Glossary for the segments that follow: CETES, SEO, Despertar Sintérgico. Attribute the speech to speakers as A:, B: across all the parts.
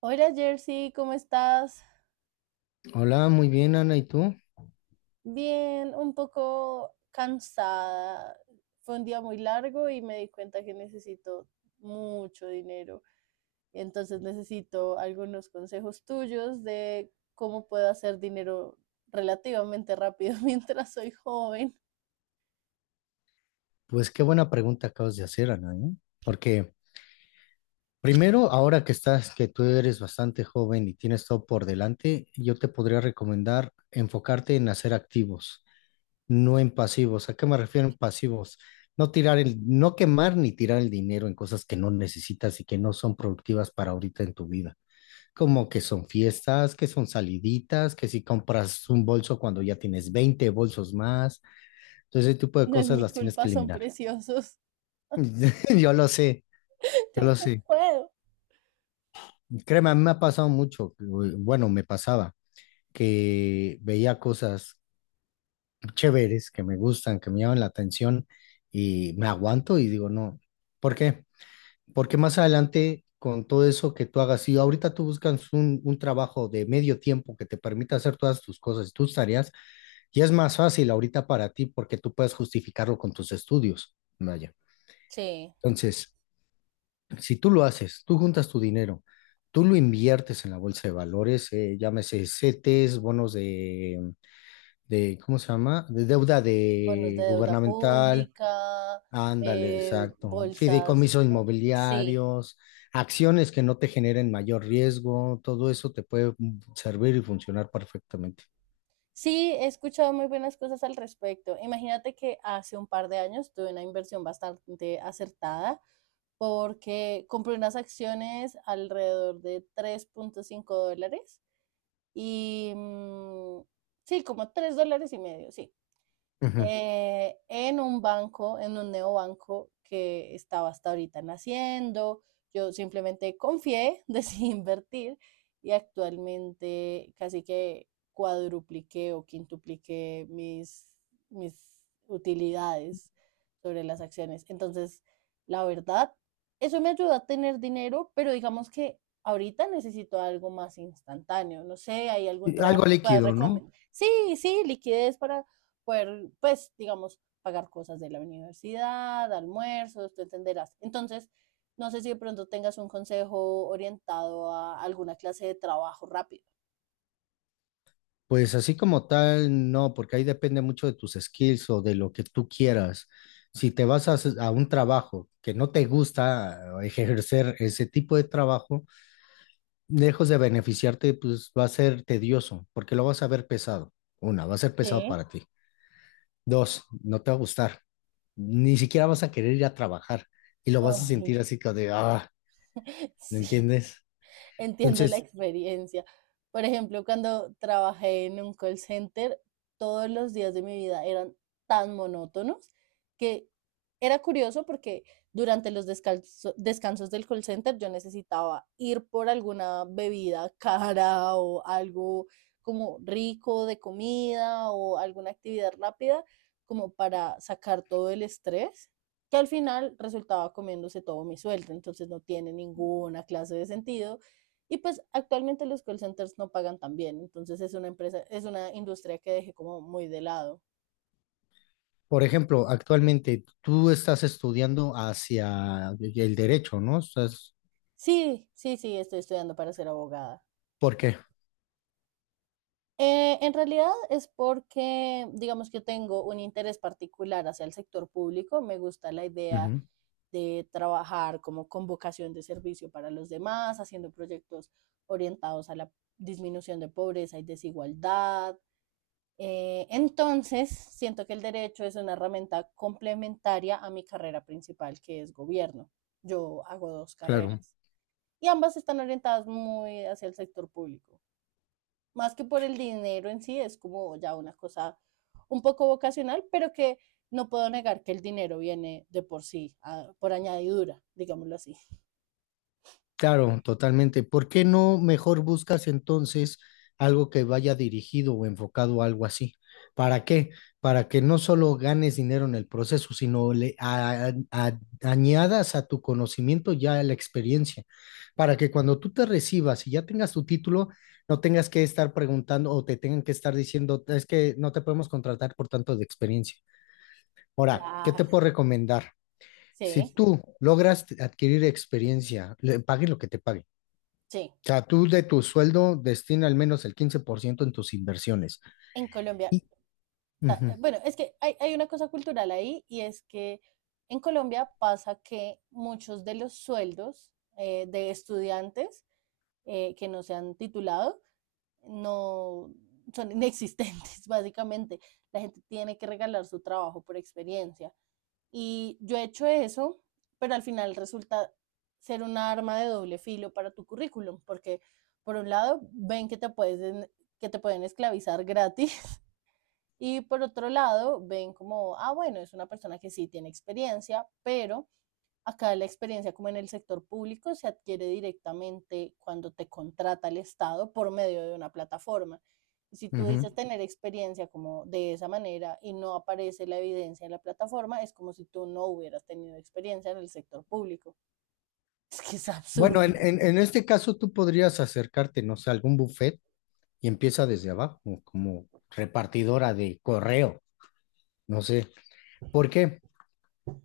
A: Hola Jersey, ¿cómo estás?
B: Hola, muy bien, Ana, ¿y tú?
A: Bien, un poco cansada. Fue un día muy largo y me di cuenta que necesito mucho dinero. Entonces necesito algunos consejos tuyos de cómo puedo hacer dinero relativamente rápido mientras soy joven.
B: Pues qué buena pregunta acabas de hacer, Ana, ¿eh? Porque primero, ahora que estás, que tú eres bastante joven y tienes todo por delante, yo te podría recomendar enfocarte en hacer activos, no en pasivos. ¿A qué me refiero en pasivos? No tirar no quemar ni tirar el dinero en cosas que no necesitas y que no son productivas para ahorita en tu vida. Como que son fiestas, que son saliditas, que si compras un bolso cuando ya tienes 20 bolsos más, entonces ese tipo de
A: No es
B: cosas
A: mi
B: las tienes
A: culpa,
B: que
A: son
B: eliminar.
A: preciosos.
B: Yo lo sé, yo
A: Yo
B: lo
A: no
B: sé.
A: puedo.
B: Créeme, a mí me ha pasado mucho, bueno, me pasaba, que veía cosas chéveres que me gustan, que me llaman la atención y me aguanto y digo, no, ¿por qué? Porque más adelante, con todo eso que tú hagas, si ahorita tú buscas un trabajo de medio tiempo que te permita hacer todas tus cosas, tus tareas, y es más fácil ahorita para ti porque tú puedes justificarlo con tus estudios, vaya.
A: Sí,
B: Entonces, si tú lo haces, tú juntas tu dinero, tú lo inviertes en la bolsa de valores, llámese CETES, bonos de, ¿cómo se llama? De deuda
A: bonos de
B: de
A: deuda
B: gubernamental,
A: pública,
B: ándale, exacto,
A: bolsas.
B: fideicomisos
A: Sí,
B: inmobiliarios, acciones que no te generen mayor riesgo, todo eso te puede servir y funcionar perfectamente.
A: sí, he escuchado muy buenas cosas al respecto. Imagínate que hace un par de años tuve una inversión bastante acertada porque compré unas acciones alrededor de 3,5 dólares y sí, como 3,5 dólares, sí,
B: Ujú.
A: en un banco, en un neobanco que estaba hasta ahorita naciendo. Yo simplemente confié, decidí invertir y actualmente casi que cuadrupliqué o quintupliqué mis utilidades sobre las acciones. Entonces, la verdad, eso me ayuda a tener dinero, pero digamos que ahorita necesito algo más instantáneo. No sé, ¿hay algún
B: ¿Y
A: trabajo
B: algo
A: que puedas
B: líquido, no?
A: recomendar? Sí, sí, liquidez para poder, pues, digamos, pagar cosas de la universidad, almuerzos, tú entenderás. Entonces, no sé si de pronto tengas un consejo orientado a alguna clase de trabajo rápido.
B: Pues así como tal, no, porque ahí depende mucho de tus skills o de lo que tú quieras. Si te vas a un trabajo que no te gusta, ejercer ese tipo de trabajo, lejos de beneficiarte, pues va a ser tedioso, porque lo vas a ver pesado. Una, va a ser pesado
A: Sí.
B: para ti. Dos, no te va a gustar. Ni siquiera vas a querer ir a trabajar y lo vas a
A: Ay,
B: sentir así como de, ah, ¿me
A: sí.
B: entiendes?
A: Entiendo la
B: Entonces,
A: experiencia. Por ejemplo, cuando trabajé en un call center, todos los días de mi vida eran tan monótonos que era curioso porque durante los descansos del call center yo necesitaba ir por alguna bebida cara o algo como rico de comida o alguna actividad rápida como para sacar todo el estrés, que al final resultaba comiéndose todo mi sueldo. Entonces no tiene ninguna clase de sentido y pues actualmente los call centers no pagan tan bien, entonces es una empresa, es una industria que dejé como muy de lado.
B: por ejemplo, actualmente tú estás estudiando hacia el derecho, ¿no?
A: Sí, sí, sí, estoy estudiando para ser abogada.
B: ¿Por qué?
A: En realidad es porque, digamos que tengo un interés particular hacia el sector público, me gusta la idea
B: Ujú,
A: de trabajar como con vocación de servicio para los demás, haciendo proyectos orientados a la disminución de pobreza y desigualdad. Entonces, siento que el derecho es una herramienta complementaria a mi carrera principal, que es gobierno. Yo hago dos
B: claro.
A: carreras y ambas están orientadas muy hacia el sector público. Más que por el dinero en sí, es como ya una cosa un poco vocacional, pero que no puedo negar que el dinero viene de por sí, a, por añadidura, digámoslo así.
B: Claro, totalmente. ¿Por qué no mejor buscas entonces algo que vaya dirigido o enfocado a algo así? ¿Para qué? Para que no solo ganes dinero en el proceso, sino le añadas a tu conocimiento ya la experiencia, para que cuando tú te recibas y ya tengas tu título, no tengas que estar preguntando o te tengan que estar diciendo, es que no te podemos contratar por tanto de experiencia. Ahora, ¿qué te
A: Claro,
B: puedo recomendar? Si
A: sí,
B: tú logras adquirir experiencia, le paguen lo que te paguen,
A: sí.
B: o sea, tú de tu sueldo destina al menos el 15% en tus inversiones.
A: En Colombia,
B: Y, ujú,
A: bueno, es que hay una cosa cultural ahí, y es que en Colombia pasa que muchos de los sueldos, de estudiantes, que no se han titulado, no son inexistentes, básicamente. La gente tiene que regalar su trabajo por experiencia. Y yo he hecho eso, pero al final resulta ser una arma de doble filo para tu currículum, porque por un lado ven que te pueden esclavizar gratis y por otro lado ven como, ah, bueno, es una persona que sí tiene experiencia, pero acá la experiencia, como en el sector público, se adquiere directamente cuando te contrata el Estado por medio de una plataforma. Y si tú
B: ujú.
A: dices tener experiencia como de esa manera y no aparece la evidencia en la plataforma, es como si tú no hubieras tenido experiencia en el sector público. Es que es
B: Bueno,
A: absurdo.
B: en este caso tú podrías acercarte, no sé, a algún buffet y empieza desde abajo, como repartidora de correo, no sé. ¿Por qué?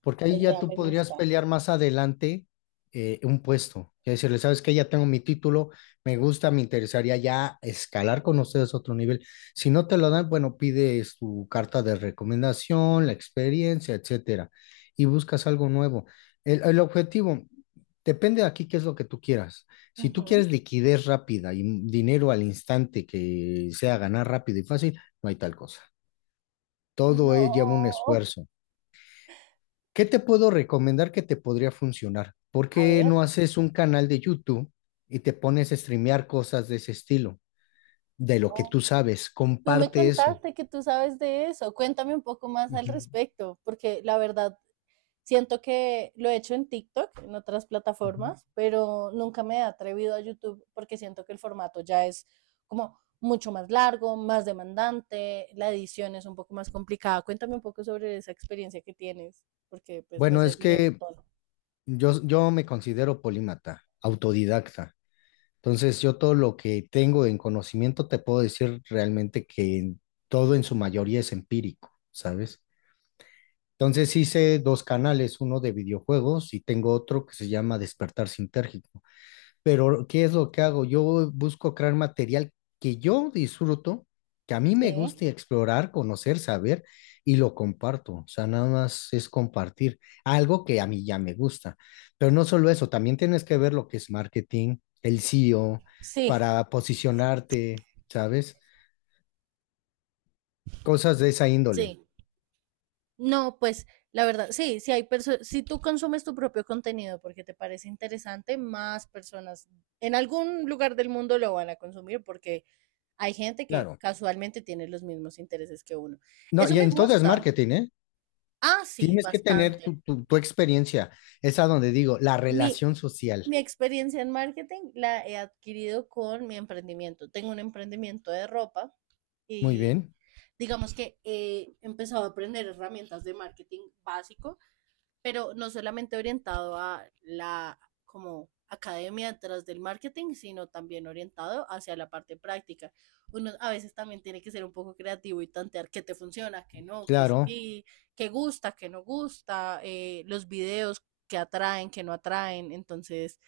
B: Porque
A: La
B: ahí ya
A: idea
B: tú
A: me
B: podrías
A: gusta.
B: pelear más adelante un puesto. Y decirle, sabes que ya tengo mi título, me gusta, me interesaría ya escalar con ustedes a otro nivel. Si no te lo dan, bueno, pides tu carta de recomendación, la experiencia, etcétera, y buscas algo nuevo. El objetivo depende de aquí qué es lo que tú quieras. Si tú
A: Ujú.
B: quieres liquidez rápida y dinero al instante que sea ganar rápido y fácil, no hay tal cosa. Todo
A: No.
B: lleva un esfuerzo. ¿Qué te puedo recomendar que te podría funcionar? ¿Por
A: A
B: qué
A: ver.
B: no haces un canal de YouTube y te pones a streamear cosas de ese estilo, de lo que tú sabes?
A: Tú me
B: Comparte eso.
A: contaste que tú sabes de eso. Cuéntame un poco más al
B: Ujú,
A: respecto, porque la verdad siento que lo he hecho en TikTok, en otras
B: ujú.
A: plataformas, pero nunca me he atrevido a YouTube porque siento que el formato ya es como mucho más largo, más demandante, la edición es un poco más complicada. Cuéntame un poco sobre esa experiencia que tienes, porque pues me
B: Bueno, es
A: serviría un
B: que
A: montón.
B: yo me considero polímata, autodidacta. Entonces, yo todo lo que tengo en conocimiento te puedo decir realmente que todo en su mayoría es empírico, ¿sabes? Entonces hice dos canales, uno de videojuegos y tengo otro que se llama Despertar Sintérgico. Pero ¿qué es lo que hago? Yo busco crear material que yo disfruto, que a mí
A: Sí,
B: me guste explorar, conocer, saber, y lo comparto. O sea, nada más es compartir algo que a mí ya me gusta. Pero no solo eso, también tienes que ver lo que es marketing, el SEO,
A: sí,
B: para posicionarte, ¿sabes? Cosas de esa índole.
A: sí. No, pues la verdad, sí, si tú consumes tu propio contenido porque te parece interesante, más personas en algún lugar del mundo lo van a consumir porque hay gente que
B: Claro.
A: casualmente tiene los mismos intereses que uno.
B: No,
A: Eso
B: y
A: me
B: en todo es
A: gusta.
B: marketing, ¿eh?
A: Ah, sí,
B: Tienes que tener
A: bastante.
B: tu experiencia. Es a donde digo, la
A: Mi,
B: relación social.
A: mi experiencia en marketing la he adquirido con mi emprendimiento. Tengo un emprendimiento de ropa
B: Muy
A: y
B: bien,
A: digamos que he empezado a aprender herramientas de marketing básico, pero no solamente orientado a la como academia detrás del marketing, sino también orientado hacia la parte práctica. Uno a veces también tiene que ser un poco creativo y tantear qué te funciona, qué no, qué
B: claro.
A: sí, qué gusta, qué no gusta, los videos que atraen, que no atraen. Entonces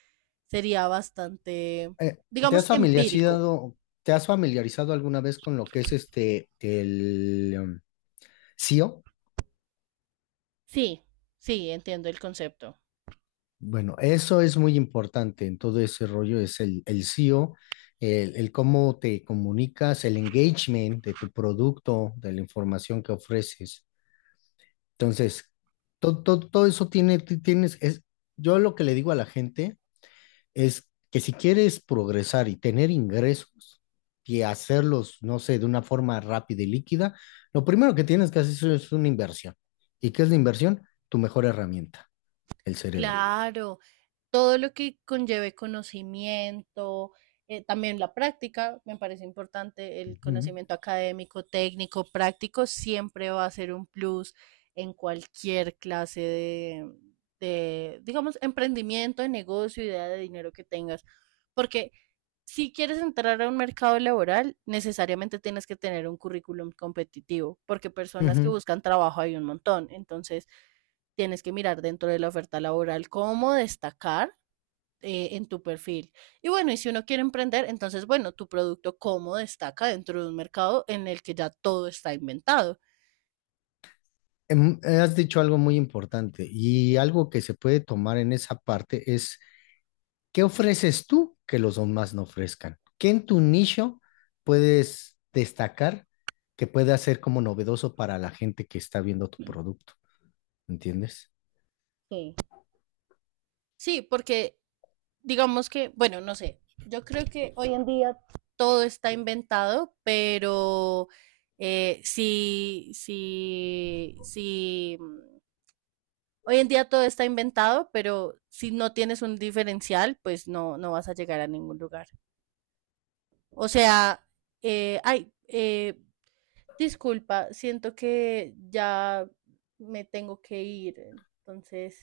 A: sería bastante,
B: Eh, ¿te
A: digamos,
B: has
A: empírico.
B: familiarizado, te has familiarizado alguna vez con lo que es este, el SEO?
A: Sí, sí, entiendo el concepto.
B: Bueno, eso es muy importante en todo ese rollo, es el SEO, el cómo te comunicas, el engagement de tu producto, de la información que ofreces. Entonces, todo, todo, todo eso tiene, yo lo que le digo a la gente es que si quieres progresar y tener ingresos y hacerlos, no sé, de una forma rápida y líquida, lo primero que tienes que hacer es una inversión. ¿Y qué es la inversión? Tu mejor herramienta, el cerebro.
A: Claro, todo lo que conlleve conocimiento, también la práctica, me parece importante, el
B: Ujú,
A: conocimiento académico, técnico, práctico, siempre va a ser un plus en cualquier clase de, digamos, emprendimiento, de negocio, idea de dinero que tengas. Porque si quieres entrar a un mercado laboral, necesariamente tienes que tener un currículum competitivo, porque personas que
B: ujú.
A: buscan trabajo hay un montón. Entonces, tienes que mirar dentro de la oferta laboral cómo destacar, en tu perfil. Y bueno, y si uno quiere emprender, entonces, bueno, tu producto cómo destaca dentro de un mercado en el que ya todo está inventado.
B: Has dicho algo muy importante y algo que se puede tomar en esa parte es, ¿qué ofreces tú que los demás no ofrezcan? ¿Qué en tu nicho puedes destacar que pueda ser como novedoso para la gente que está viendo tu producto? ¿Entiendes?
A: Sí. Sí, porque digamos que, bueno, no sé, yo creo que hoy en día todo está inventado, pero sí sí si, mm, hoy en día todo está inventado, pero si no tienes un diferencial, pues no, no vas a llegar a ningún lugar. O sea, eh, ay, eh, disculpa, siento que ya me tengo que ir. Entonces,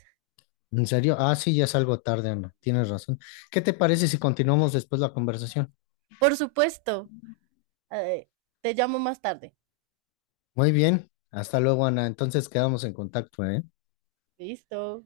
B: ¿En serio? Ah, sí, ya es algo tarde, Ana. Tienes razón. ¿Qué te parece si continuamos después la conversación?
A: por supuesto, eh, te llamo más tarde.
B: Muy bien, hasta luego Ana, entonces quedamos en contacto, ¿eh?
A: Listo.